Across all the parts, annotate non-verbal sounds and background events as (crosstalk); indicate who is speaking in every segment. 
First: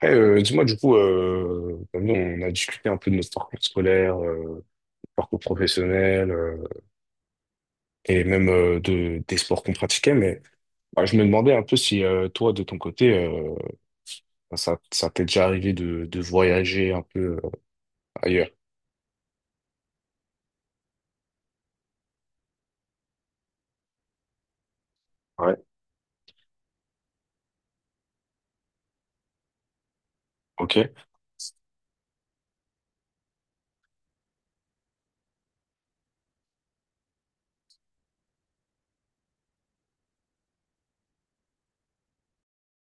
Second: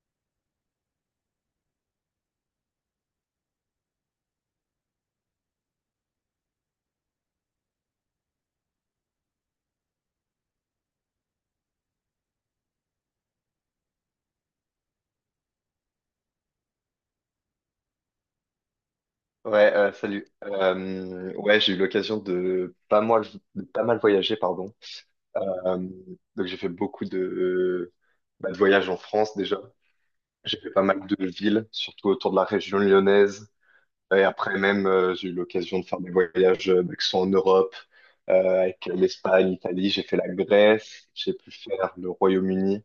Speaker 1: Après, dis-moi, du coup, comme nous, on a discuté un peu de notre parcours scolaire, parcours professionnel, et même des sports qu'on pratiquait, mais bah, je me demandais un peu si toi, de ton côté, bah, ça t'est déjà arrivé de voyager un peu ailleurs.
Speaker 2: Ouais, salut. Ouais, j'ai eu l'occasion de pas mal voyager, pardon.
Speaker 1: Ouais.
Speaker 2: Euh, donc j'ai fait beaucoup de, bah, de voyages en France déjà. J'ai fait
Speaker 1: Ok.
Speaker 2: pas mal de villes, surtout autour de la région lyonnaise. Et après même, j'ai eu l'occasion de faire des voyages qui sont en Europe, avec l'Espagne, l'Italie. J'ai fait la Grèce, j'ai pu faire le Royaume-Uni,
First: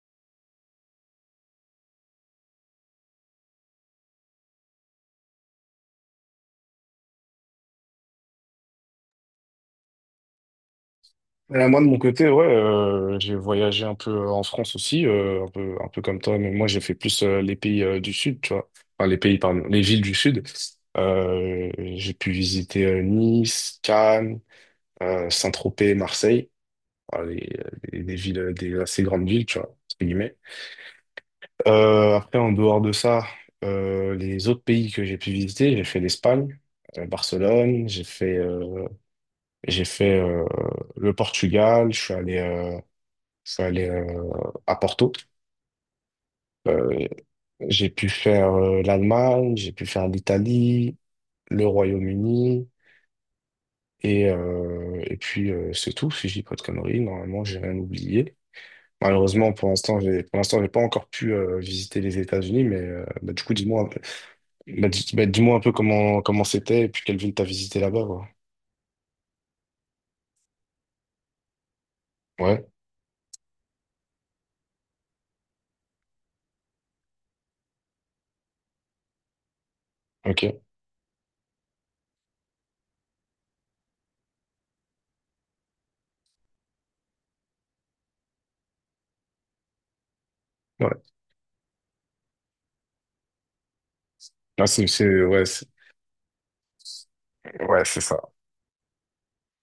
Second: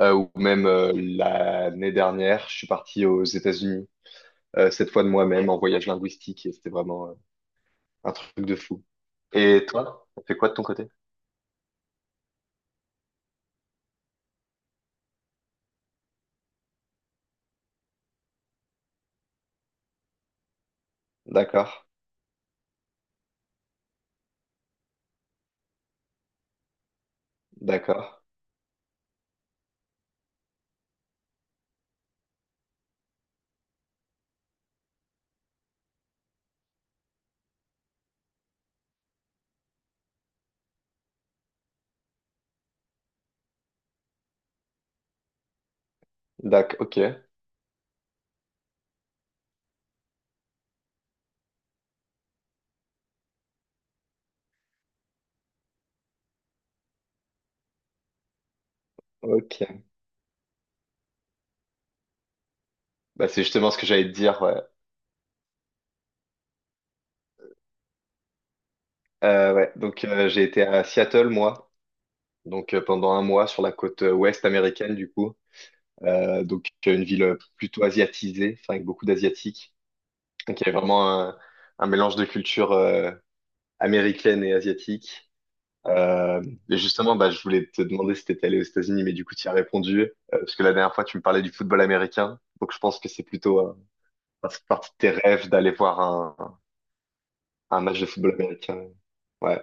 Speaker 2: ou même l'année dernière, je suis parti aux États-Unis, cette fois de moi-même en voyage linguistique. Et c'était vraiment un truc de fou. Et toi, t'as fait quoi de ton côté?
Speaker 1: Moi, de mon côté, ouais, j'ai voyagé un peu en France aussi, un peu comme toi, mais moi, j'ai fait plus les pays du Sud, tu vois. Enfin, les pays, pardon, les villes du Sud.
Speaker 2: D'accord,
Speaker 1: J'ai pu visiter Nice, Cannes, Saint-Tropez, Marseille, voilà, des
Speaker 2: d'accord,
Speaker 1: villes, des assez grandes villes, tu vois, entre guillemets. Après, en dehors de ça, les autres pays que j'ai pu visiter, j'ai fait l'Espagne, Barcelone, j'ai fait le Portugal, je suis allé à Porto.
Speaker 2: d'accord, ok,
Speaker 1: Euh, j'ai pu faire l'Allemagne, j'ai pu faire l'Italie, le Royaume-Uni, et puis c'est tout, si je dis pas de conneries, normalement j'ai rien oublié. Malheureusement,
Speaker 2: ok.
Speaker 1: pour l'instant, j'ai pas encore pu visiter les États-Unis, mais
Speaker 2: Bah,
Speaker 1: bah, du
Speaker 2: c'est
Speaker 1: coup,
Speaker 2: justement ce que j'allais te dire, ouais.
Speaker 1: bah, bah, dis-moi un peu comment c'était et puis quelle ville t'as visité là-bas, quoi.
Speaker 2: Ouais. Donc, j'ai été à Seattle, moi,
Speaker 1: Ouais,
Speaker 2: donc pendant un mois sur la côte ouest américaine, du coup. Donc, une ville plutôt asiatisée, enfin, avec beaucoup d'asiatiques.
Speaker 1: ok,
Speaker 2: Donc, il y avait vraiment un mélange de culture américaine et asiatique. Euh, et justement, bah, je voulais te demander si tu étais allé aux États-Unis, mais du coup, tu y as répondu, parce que la dernière fois,
Speaker 1: ouais.
Speaker 2: tu me parlais du football américain. Donc, je pense que c'est plutôt ça fait partie de tes
Speaker 1: Ouais,
Speaker 2: rêves d'aller voir un
Speaker 1: ouais, c'est
Speaker 2: match de
Speaker 1: ça.
Speaker 2: football américain. Ouais,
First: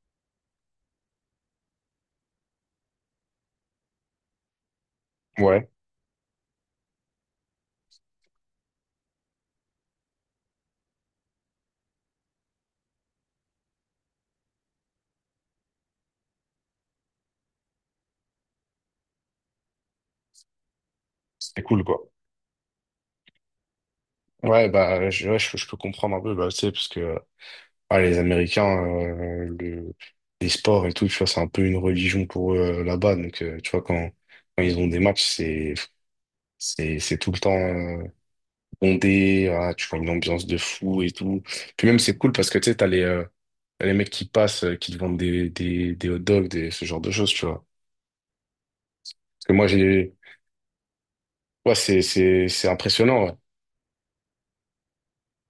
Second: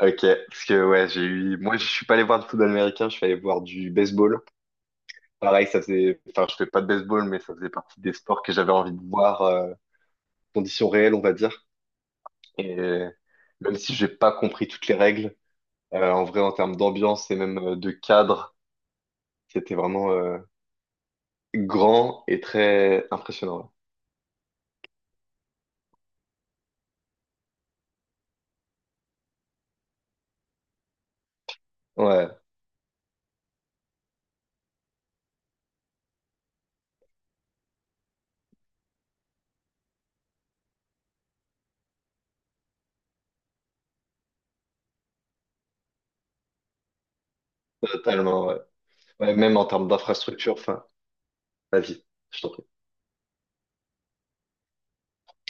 Speaker 2: ok. Parce que, ouais, j'ai eu. Moi, je suis pas allé voir du football américain, je suis allé voir du baseball. Pareil,
Speaker 1: Ouais,
Speaker 2: ça faisait. Enfin, je fais pas de baseball, mais ça faisait partie des sports que j'avais envie de voir, conditions réelles, on va dire. Et même si j'ai pas compris toutes les règles, en vrai, en termes d'ambiance et même de cadre. C'était vraiment
Speaker 1: c'était cool, quoi.
Speaker 2: grand et très impressionnant.
Speaker 1: Ouais, bah, ouais, je peux comprendre un peu, bah, tu sais, parce que les Américains, les sports et tout, tu vois, c'est un peu une
Speaker 2: Ouais,
Speaker 1: religion
Speaker 2: ouais,
Speaker 1: pour eux là-bas, donc tu vois quand ils ont des matchs, c'est tout le temps, bondé, ah, tu vois une ambiance de fou et tout. Puis même, c'est cool parce que tu sais, t'as les mecs qui passent, qui te vendent des hot dogs, des, ce genre de choses, tu vois.
Speaker 2: totalement. Ouais. Ouais,
Speaker 1: Parce que
Speaker 2: même en
Speaker 1: moi,
Speaker 2: termes
Speaker 1: j'ai,
Speaker 2: d'infrastructure, enfin,
Speaker 1: ouais,
Speaker 2: vas-y, je t'en prie.
Speaker 1: c'est impressionnant, ouais.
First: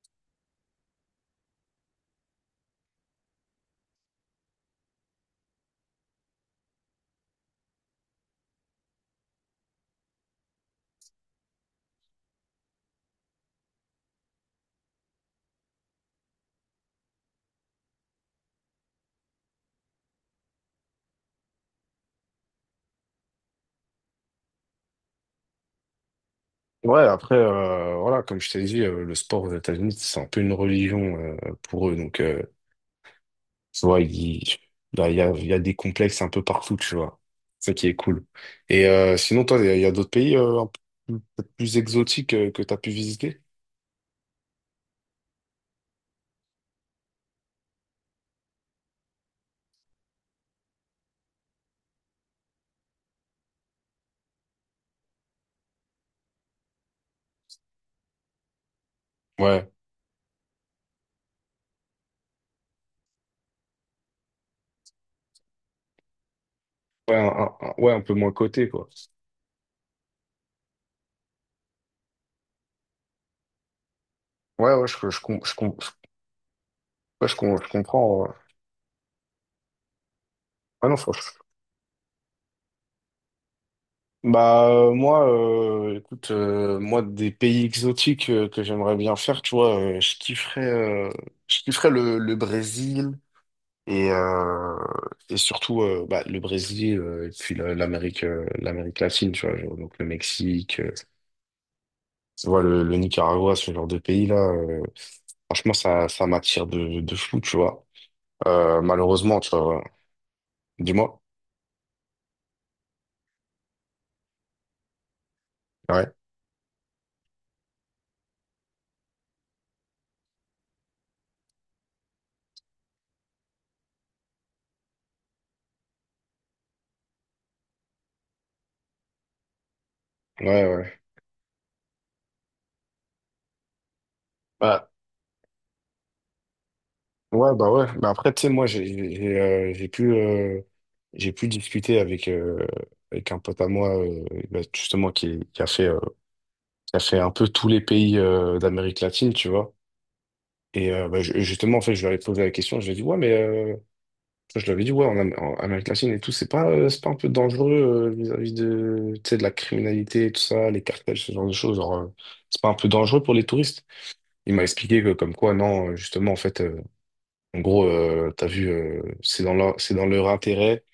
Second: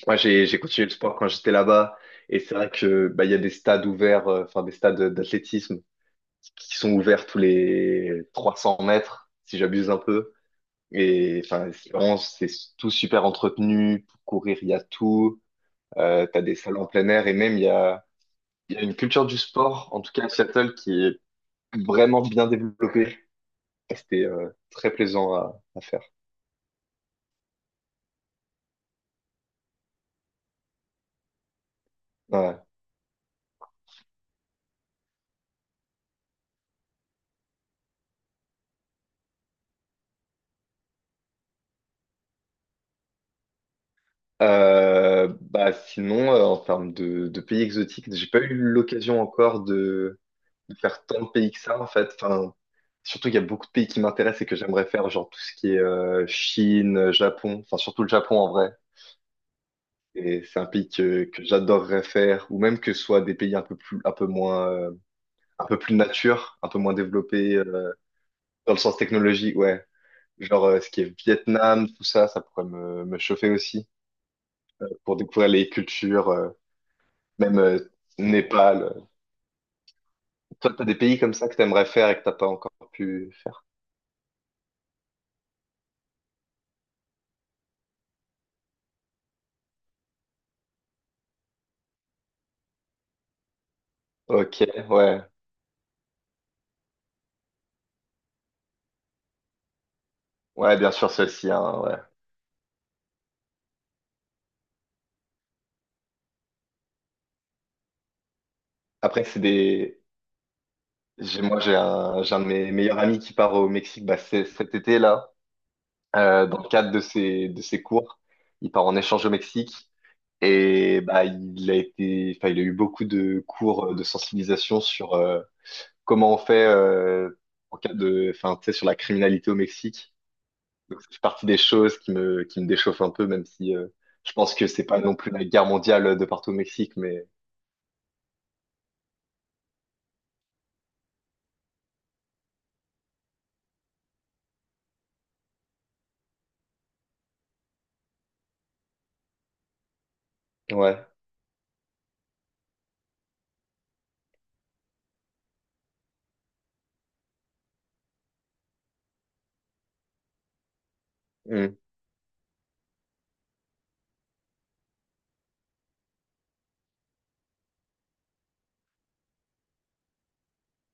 Speaker 2: Moi, j'ai continué le sport quand j'étais là-bas, et c'est vrai que bah, il y a des stades ouverts, enfin des stades d'athlétisme qui sont ouverts tous les 300 mètres, si j'abuse un peu. Et enfin, c'est tout super entretenu. Pour courir, il y a tout. T'as des salles en plein air, et même il y a une culture du sport, en tout cas à Seattle, qui est vraiment bien développée. C'était très plaisant à faire.
Speaker 1: Ouais, après, voilà, comme je t'ai dit, le sport aux États-Unis, c'est un peu une religion, pour eux. Donc,
Speaker 2: Ouais.
Speaker 1: tu vois, là, il y a des complexes un peu partout, tu vois. C'est ça qui est cool. Et sinon, toi, il y a d'autres pays un peu plus peut-être plus exotiques que tu as pu visiter?
Speaker 2: Bah sinon, en termes de pays exotiques, j'ai pas eu l'occasion encore de faire tant de pays que ça en fait. Enfin, surtout qu'il y a beaucoup de pays qui m'intéressent et que j'aimerais faire, genre tout ce qui est Chine, Japon, enfin surtout le Japon en vrai.
Speaker 1: Ouais.
Speaker 2: Et c'est un pays que j'adorerais faire, ou même que ce soit des pays un peu plus nature, un peu moins
Speaker 1: Ouais,
Speaker 2: développés
Speaker 1: ouais, un peu moins coté,
Speaker 2: dans le
Speaker 1: quoi.
Speaker 2: sens technologie, ouais. Genre, ce qui est Vietnam, tout ça, ça pourrait me chauffer aussi
Speaker 1: Ouais, ouais, je,
Speaker 2: pour
Speaker 1: je, com-
Speaker 2: découvrir
Speaker 1: je,
Speaker 2: les
Speaker 1: com- je-
Speaker 2: cultures,
Speaker 1: ouais,
Speaker 2: même
Speaker 1: je comprends,
Speaker 2: Népal. Toi, t'as
Speaker 1: Ah
Speaker 2: des
Speaker 1: non, faut-
Speaker 2: pays comme ça que t'aimerais faire et que t'as pas encore pu faire.
Speaker 1: Bah, moi, écoute, moi, des pays exotiques que j'aimerais bien faire, tu vois, euh, je kifferais le Brésil et,
Speaker 2: Ok,
Speaker 1: euh,
Speaker 2: ouais.
Speaker 1: et surtout bah, le Brésil et puis la- l'Amérique l'Amérique latine, tu vois, genre, donc le
Speaker 2: Ouais,
Speaker 1: Mexique,
Speaker 2: bien sûr, celle-ci, hein, ouais.
Speaker 1: tu vois, le Nicaragua, ce genre de pays-là, franchement, ça m'attire de fou, tu vois.
Speaker 2: Après,
Speaker 1: Malheureusement,
Speaker 2: c'est
Speaker 1: tu vois, voilà.
Speaker 2: des...
Speaker 1: Dis-moi.
Speaker 2: j'ai- Moi, j'ai un de mes meilleurs amis qui part au Mexique bah, cet été, là,
Speaker 1: Ouais.
Speaker 2: dans le cadre de ses cours. Il part en échange au Mexique et bah, enfin, il a eu beaucoup de cours de sensibilisation sur, comment on fait en cas de, enfin, tu sais, sur la criminalité au Mexique.
Speaker 1: Ouais, ouais.
Speaker 2: Donc, c'est partie des choses qui me déchauffent un peu, même si je pense que
Speaker 1: Ouais.
Speaker 2: c'est pas non plus la guerre mondiale de partout au Mexique, mais
Speaker 1: Ouais, bah ouais. Mais après, tu sais, moi, j'ai euh, j'ai pu, euh, j'ai pu discuter avec, avec un pote à moi, bah, justement, qui a fait un peu tous les pays d'Amérique latine, tu vois. Et
Speaker 2: ouais.
Speaker 1: bah, justement, en fait, je lui avais posé la question, je lui ai dit, ouais, mais enfin, je lui avais dit, ouais, en Amérique latine et tout, c'est pas un peu dangereux vis-à-vis de, tu sais, de la criminalité, tout ça, les cartels, ce genre de
Speaker 2: Hmm.
Speaker 1: choses. Genre, c'est pas un peu dangereux pour les touristes. Il m'a expliqué que, comme quoi, non, justement, en fait, en gros, t'as vu, c'est dans leur intérêt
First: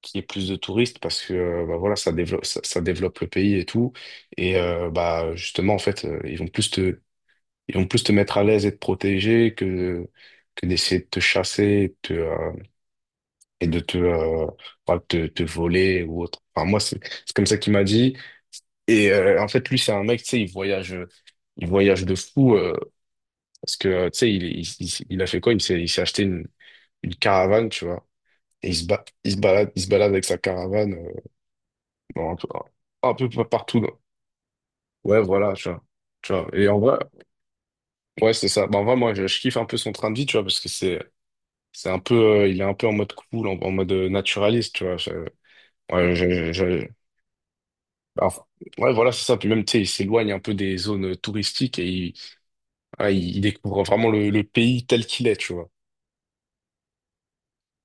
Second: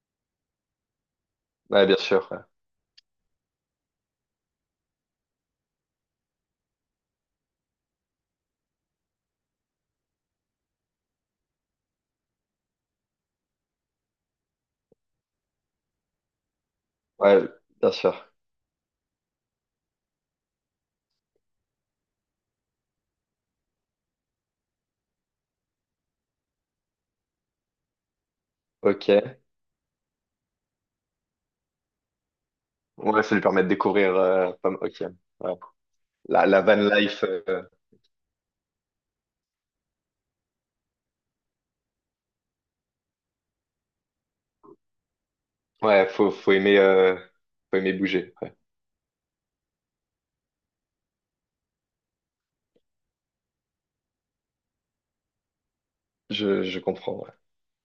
Speaker 1: qu'il y ait plus de touristes parce que bah
Speaker 2: Ouais, bien
Speaker 1: voilà,
Speaker 2: sûr, ouais,
Speaker 1: ça développe le pays et tout. Et bah justement, en fait, ils vont plus te mettre à l'aise et te protéger que d'essayer de te chasser et de te, et de te, euh, bah, te voler ou autre. Enfin, moi, c'est
Speaker 2: ouais,
Speaker 1: comme ça qu'il m'a
Speaker 2: bien
Speaker 1: dit.
Speaker 2: sûr,
Speaker 1: Et en fait, lui, c'est un mec, tu sais, il voyage de fou parce que, tu sais, il a fait quoi? Il s'est acheté une caravane, tu vois. Et
Speaker 2: ok.
Speaker 1: il se balade avec sa caravane dans un peu, un
Speaker 2: Ouais,
Speaker 1: peu
Speaker 2: ça lui permet de
Speaker 1: partout,
Speaker 2: découvrir, pas m- ok,
Speaker 1: ouais, voilà,
Speaker 2: ouais.
Speaker 1: tu vois. Tu
Speaker 2: La,
Speaker 1: vois.
Speaker 2: la
Speaker 1: Et
Speaker 2: van
Speaker 1: en vrai,
Speaker 2: life,
Speaker 1: ouais, c'est ça. Bah, en vrai, je kiffe un peu son train de vie, tu vois, parce que c'est un peu, il est un peu en mode cool, en mode naturaliste, tu vois.
Speaker 2: ouais,
Speaker 1: Ouais, je-
Speaker 2: faut, faut
Speaker 1: je-
Speaker 2: aimer,
Speaker 1: je-
Speaker 2: euh, faut aimer
Speaker 1: bah,
Speaker 2: bouger,
Speaker 1: enfin,
Speaker 2: ouais.
Speaker 1: ouais, voilà, c'est ça. Puis même, tu sais, il s'éloigne un peu des zones touristiques il découvre vraiment le pays tel qu'il est, tu vois.
Speaker 2: Je comprends, ouais.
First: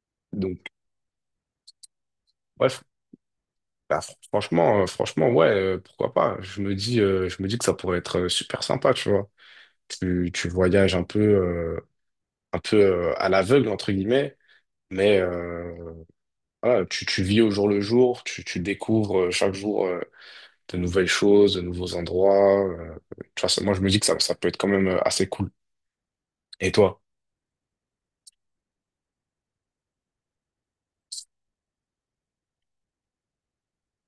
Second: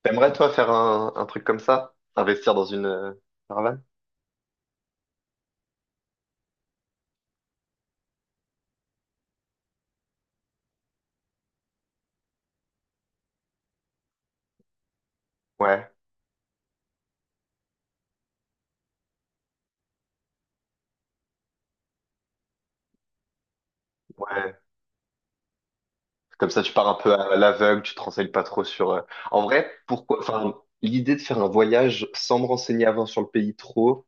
Speaker 2: T'aimerais, toi,
Speaker 1: Donc,
Speaker 2: faire un truc comme ça? Investir dans
Speaker 1: bref.
Speaker 2: une caravane?
Speaker 1: Bah, franchement, franchement, ouais, pourquoi pas. Je me dis que ça pourrait être super sympa, tu vois. Tu voyages un peu, à l'aveugle, entre guillemets, mais
Speaker 2: Ouais,
Speaker 1: voilà, tu vis au jour le jour, tu découvres chaque jour de nouvelles choses, de nouveaux endroits, tu vois, moi, je me dis que ça peut être
Speaker 2: ouais.
Speaker 1: quand même assez cool.
Speaker 2: Comme ça,
Speaker 1: Et
Speaker 2: tu pars un
Speaker 1: toi?
Speaker 2: peu à l'aveugle, tu te renseignes pas trop sur. En vrai, pourquoi? Enfin, l'idée de faire un voyage sans me renseigner avant sur le pays trop,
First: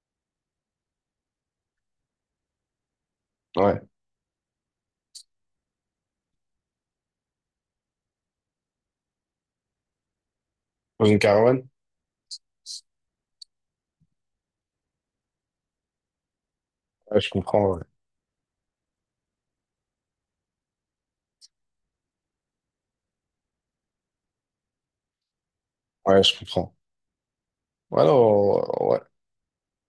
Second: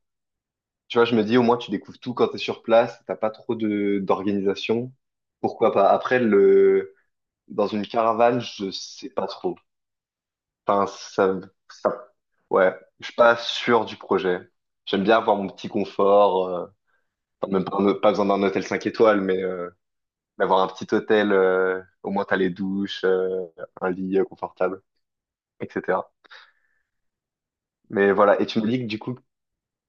Speaker 2: tu vois, je me dis au moins tu découvres tout quand t'es sur place, t'as pas trop
Speaker 1: Ouais.
Speaker 2: de d'organisation. Pourquoi pas? Après, le dans une caravane, je sais pas trop. Enfin,
Speaker 1: Dans une
Speaker 2: ça,
Speaker 1: caravane?
Speaker 2: ça, ouais, je suis pas sûr du projet. J'aime bien avoir mon petit confort,
Speaker 1: Ouais, je
Speaker 2: enfin, même
Speaker 1: comprends.
Speaker 2: pas,
Speaker 1: Ouais,
Speaker 2: pas besoin d'un hôtel 5 étoiles, mais d'avoir un petit hôtel, au moins t'as les douches, un lit confortable. etc.
Speaker 1: Ouais, je comprends.
Speaker 2: Mais voilà, et tu me
Speaker 1: Alors,
Speaker 2: dis que du
Speaker 1: ouais.
Speaker 2: coup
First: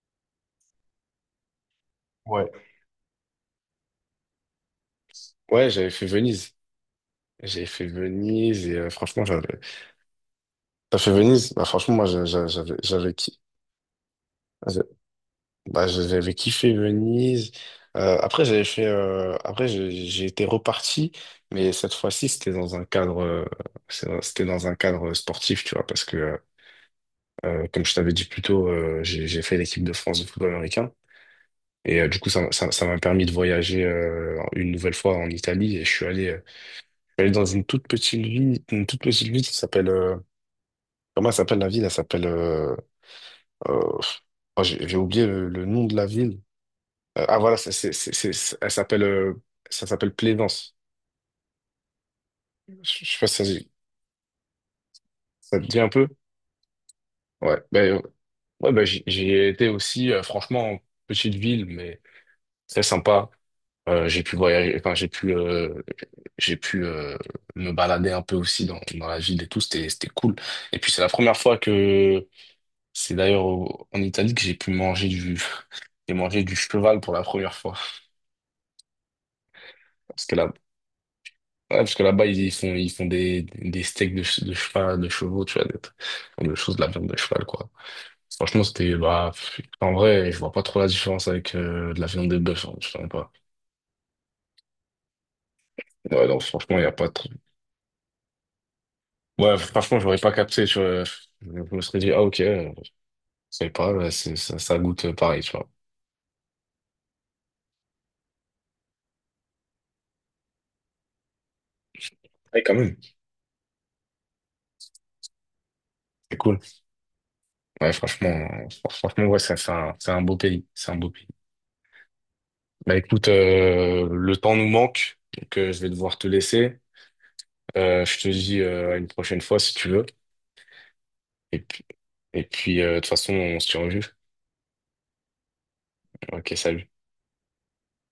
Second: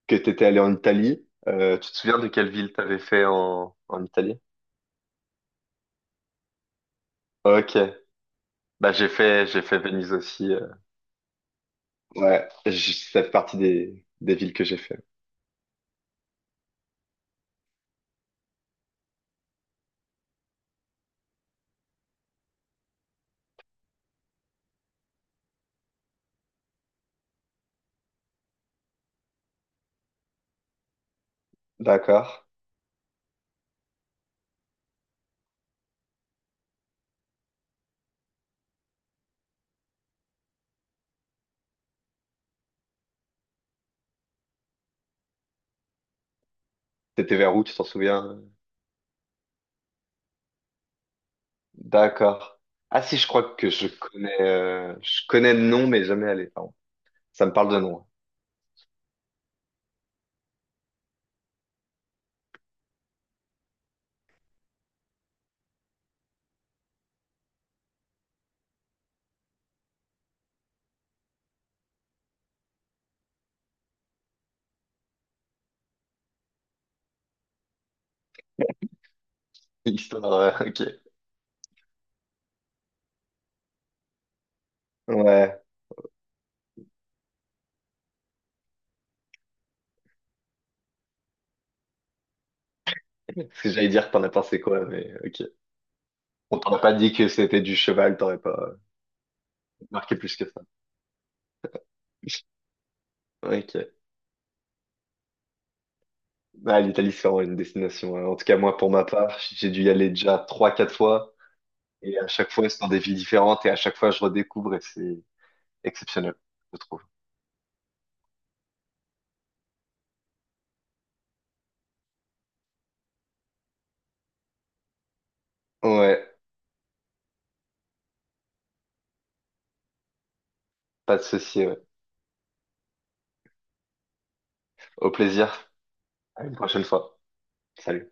Speaker 2: que tu étais allé en Italie. Tu te souviens de quelle
Speaker 1: Ouais,
Speaker 2: ville t'avais fait en Italie?
Speaker 1: ouais, j'avais fait Venise. J'avais fait
Speaker 2: Ok.
Speaker 1: Venise et
Speaker 2: Bah j'ai
Speaker 1: franchement,
Speaker 2: fait
Speaker 1: j'avais.
Speaker 2: j'ai fait Venise aussi.
Speaker 1: T'as fait Venise? Bah, franchement, moi,
Speaker 2: Ouais,
Speaker 1: j'avais
Speaker 2: ça fait
Speaker 1: kiffé.
Speaker 2: partie des villes que j'ai fait.
Speaker 1: Bah, j'avais kiffé Venise. Après, j'avais fait. Après, j'ai été reparti, mais cette fois-ci, c'était dans un cadre sportif, tu vois, parce que, comme je t'avais dit plus tôt, j'ai fait l'équipe de France de football américain. Et du
Speaker 2: D'accord.
Speaker 1: coup, ça m'a permis de voyager une nouvelle fois en Italie. Et je suis allé dans une toute petite ville, une toute petite ville qui s'appelle, comment elle s'appelle la ville? Elle s'appelle. Euh, oh, j'ai oublié le nom de la ville. Euh,
Speaker 2: T'étais
Speaker 1: ah
Speaker 2: vers
Speaker 1: voilà,
Speaker 2: où, tu t'en souviens?
Speaker 1: c'est- elle s'appelle ça s'appelle Plaisance.
Speaker 2: D'accord.
Speaker 1: Je,
Speaker 2: Ah
Speaker 1: je
Speaker 2: si,
Speaker 1: sais pas
Speaker 2: je
Speaker 1: si
Speaker 2: crois que je connais
Speaker 1: ça
Speaker 2: le
Speaker 1: te dit
Speaker 2: nom,
Speaker 1: un
Speaker 2: mais
Speaker 1: peu.
Speaker 2: jamais allé. Pardon. Ça me
Speaker 1: Ouais,
Speaker 2: parle de nom, hein.
Speaker 1: ouais, ben j'y ai été aussi, franchement, petite ville, mais très sympa. J'ai pu voyager, enfin j'ai pu me balader un peu aussi dans la ville et tout, c'était cool. Et puis c'est la première fois que c'est d'ailleurs en Italie que j'ai pu manger du (laughs) j'ai mangé du cheval pour la première fois. Parce
Speaker 2: Histoire,
Speaker 1: que là
Speaker 2: (laughs) ok.
Speaker 1: ouais, parce que là-bas, ils font des steaks de, de chevaux, tu
Speaker 2: Ouais.
Speaker 1: vois, des choses de la viande de cheval, quoi. Franchement, c'était, bah, pff, en vrai, je vois pas trop la différence avec de la viande de bœuf, hein, je sais même pas.
Speaker 2: Parce que j'allais dire que t'en as pensé quoi, mais ok.
Speaker 1: Ouais, non,
Speaker 2: On t'en
Speaker 1: franchement,
Speaker 2: a
Speaker 1: il y a
Speaker 2: pas
Speaker 1: pas
Speaker 2: dit
Speaker 1: trop.
Speaker 2: que c'était du cheval, t'aurais pas
Speaker 1: Ouais, franchement,
Speaker 2: marqué
Speaker 1: j'aurais pas
Speaker 2: plus que ça.
Speaker 1: capté, tu vois. Je me serais dit, ah, ok,
Speaker 2: (laughs)
Speaker 1: je sais pas,
Speaker 2: Ok.
Speaker 1: ouais, ça goûte pareil, tu vois.
Speaker 2: Ah, l'Italie, c'est vraiment une destination, hein. En tout cas, moi, pour ma part, j'ai dû y aller déjà trois, quatre fois. Et à chaque
Speaker 1: Ouais,
Speaker 2: fois,
Speaker 1: quand
Speaker 2: c'est dans
Speaker 1: même,
Speaker 2: des villes différentes. Et à chaque fois, je redécouvre et c'est exceptionnel,
Speaker 1: c'est cool.
Speaker 2: je trouve.
Speaker 1: Ouais, franchement, franchement, ouais, c'est un beau pays, c'est un beau pays. Bah, écoute, le temps nous manque, donc je vais devoir te
Speaker 2: Ouais,
Speaker 1: laisser. Je te dis à une prochaine fois si tu veux.
Speaker 2: pas de
Speaker 1: Et
Speaker 2: souci. Ouais.
Speaker 1: puis, de toute façon, on se tient au jus.
Speaker 2: Au plaisir. À
Speaker 1: Ok,
Speaker 2: une prochaine
Speaker 1: salut.
Speaker 2: fois. Salut.